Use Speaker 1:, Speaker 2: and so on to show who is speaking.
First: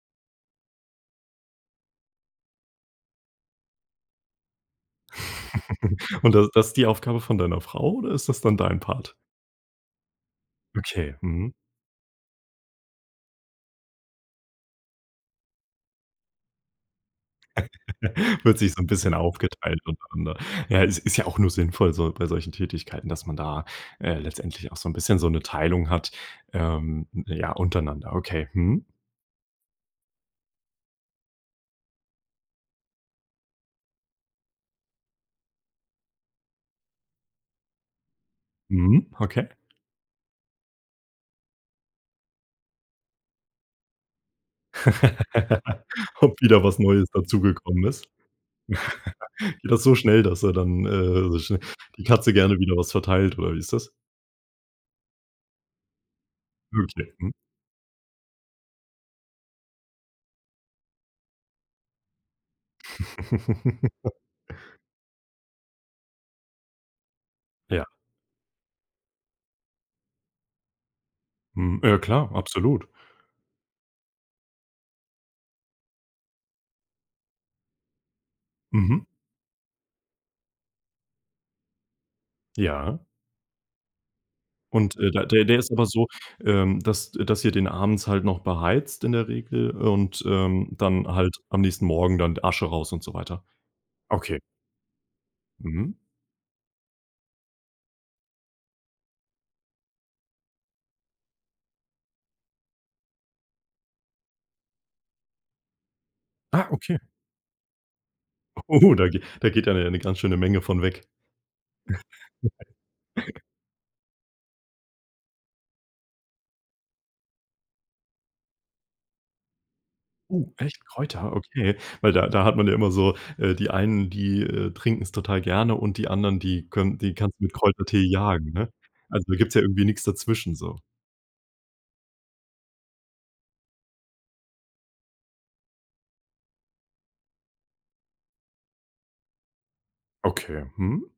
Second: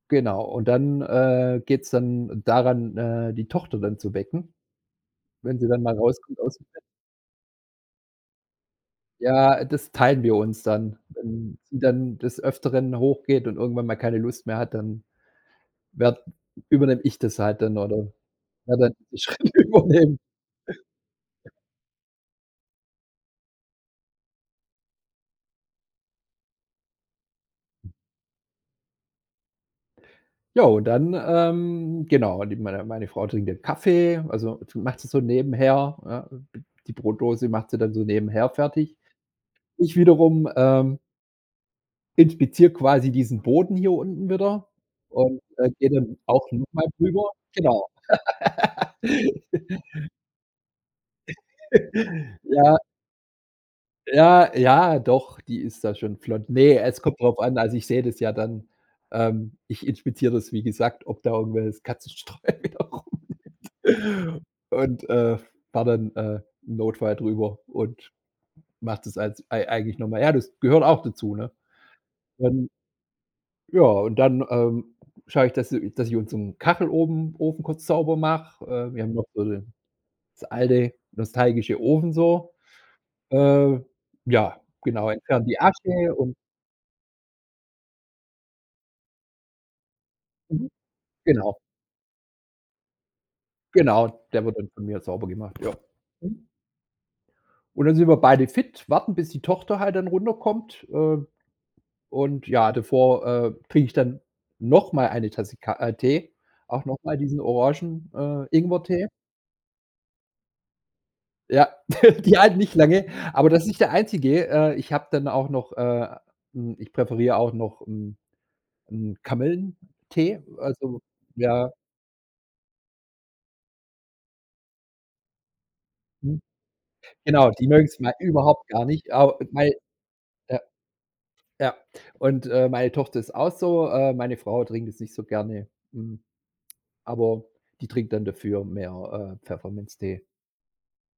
Speaker 1: Genau. Und dann, äh, geht's dann daran, äh, die Tochter dann zu wecken, wenn sie dann mal
Speaker 2: Und
Speaker 1: rauskommt
Speaker 2: das
Speaker 1: aus dem
Speaker 2: das ist
Speaker 1: Bett.
Speaker 2: die Aufgabe von deiner Frau, oder ist das dann dein Part?
Speaker 1: Ja, das teilen wir uns dann.
Speaker 2: Okay. Mhm.
Speaker 1: Wenn sie dann des Öfteren hoch geht und irgendwann mal keine Lust mehr hat, dann werd übernehme ich das halt dann oder
Speaker 2: Wird sich
Speaker 1: werde
Speaker 2: so 'n
Speaker 1: dann
Speaker 2: bisschen
Speaker 1: die Schritte
Speaker 2: aufgeteilt
Speaker 1: übernehmen.
Speaker 2: untereinander. Ja, es ist ja auch nur sinnvoll so bei solchen Tätigkeiten, dass man da, äh, letztendlich auch so 'n bisschen so 'ne Teilung hat, ähm, ja, untereinander, okay. Mhm.
Speaker 1: Ja, und dann, ähm, genau, mit meiner meine Frau trinkt 'nen Kaffee, also macht sie so nebenher, ne? D die Brotdose macht sie dann so nebenher fertig.
Speaker 2: Mhm. Okay.
Speaker 1: Ich wiederum, ähm inspiziere quasi diesen Boden hier unten wieder und, äh, gehe dann
Speaker 2: Ob
Speaker 1: auch
Speaker 2: wieder
Speaker 1: noch
Speaker 2: was
Speaker 1: mal
Speaker 2: Neues
Speaker 1: rüber.
Speaker 2: dazugekommen
Speaker 1: Genau.
Speaker 2: ist? Geht das so schnell, dass er dann, äh so schnell die Katze gerne wieder
Speaker 1: Ja.
Speaker 2: was verteilt, oder wie ist das?
Speaker 1: Ja, ja, doch, die ist da schon flott. Ne, es
Speaker 2: Möglich.
Speaker 1: kommt
Speaker 2: Mhm.
Speaker 1: drauf an. Also ich sehe das ja dann, ähm, ich inspiziere das, wie gesagt, ob da irgendewelches Katzenstreu wieder rumliegt Und, äh, fahre dann, äh, im Notfall drüber
Speaker 2: Ja.
Speaker 1: und mach das als ei eigentlich noch mal. Ja, das gehört auch dazu, ne?
Speaker 2: Mhm. Ja, klar,
Speaker 1: Dann
Speaker 2: absolut.
Speaker 1: ja, und dann, ähm, schaue ich, dass i dass ich unseren Kacheloben Ofen kurz sauber mache. Ähm,
Speaker 2: Mhm.
Speaker 1: wir haben noch so 'ne das alte nostalgische Ofen so.
Speaker 2: Ja.
Speaker 1: Äh, ja.
Speaker 2: Und,
Speaker 1: Genau,
Speaker 2: äh, da der
Speaker 1: entferne die
Speaker 2: der ist aber so,
Speaker 1: Asche und
Speaker 2: ähm, dass dass ihr den abends halt noch beheizt in der Regel und, ähm,
Speaker 1: Mhm.
Speaker 2: dann halt
Speaker 1: Genau.
Speaker 2: am nächsten Morgen dann Asche raus und so weiter?
Speaker 1: Genau,
Speaker 2: Okay.
Speaker 1: der wird dann von mir sauber gemacht. Ja.
Speaker 2: Mhm.
Speaker 1: Mhm. Und dann sind wir beide fit, warten, bis die Tochter halt dann runterkommt. Ähm, und ja, davor, äh, trinke ich dann noch mal eine Tasse Ka äh, Tee,
Speaker 2: Ah,
Speaker 1: auch noch
Speaker 2: okay.
Speaker 1: mal diesen Orangen äh,
Speaker 2: Oh,
Speaker 1: Ingwertee.
Speaker 2: da ge da geht dann ja 'ne ganz schöne Menge von weg.
Speaker 1: Ja, die halten nicht lange, aber das ist nicht der Einzige. Äh, ich habe dann auch noch, äh hm, ich präferiere auch noch 'n 'n Kamillentee,
Speaker 2: Uh. Echt?
Speaker 1: also
Speaker 2: Kräuter?
Speaker 1: ja.
Speaker 2: Okay, weil da da hat man ja immer so äh, die einen, die, äh, trinken's total gerne und die anderen,
Speaker 1: Mhm.
Speaker 2: die könn die kannst du
Speaker 1: Genau,
Speaker 2: mit
Speaker 1: die mögen's
Speaker 2: Kräutertee
Speaker 1: mal
Speaker 2: jagen,
Speaker 1: überhaupt
Speaker 2: ne?
Speaker 1: gar nicht.
Speaker 2: Also
Speaker 1: A
Speaker 2: da gibt's ja
Speaker 1: weil
Speaker 2: irgendwie nix dazwischen
Speaker 1: Ja.
Speaker 2: so.
Speaker 1: Ja. Und, äh, meine Tochter ist auch so. Äh, meine Frau trinkt das nicht so gerne. Hm, aber die trinkt dann dafür mehr, äh, Pfefferminztee.
Speaker 2: Okay, mhm.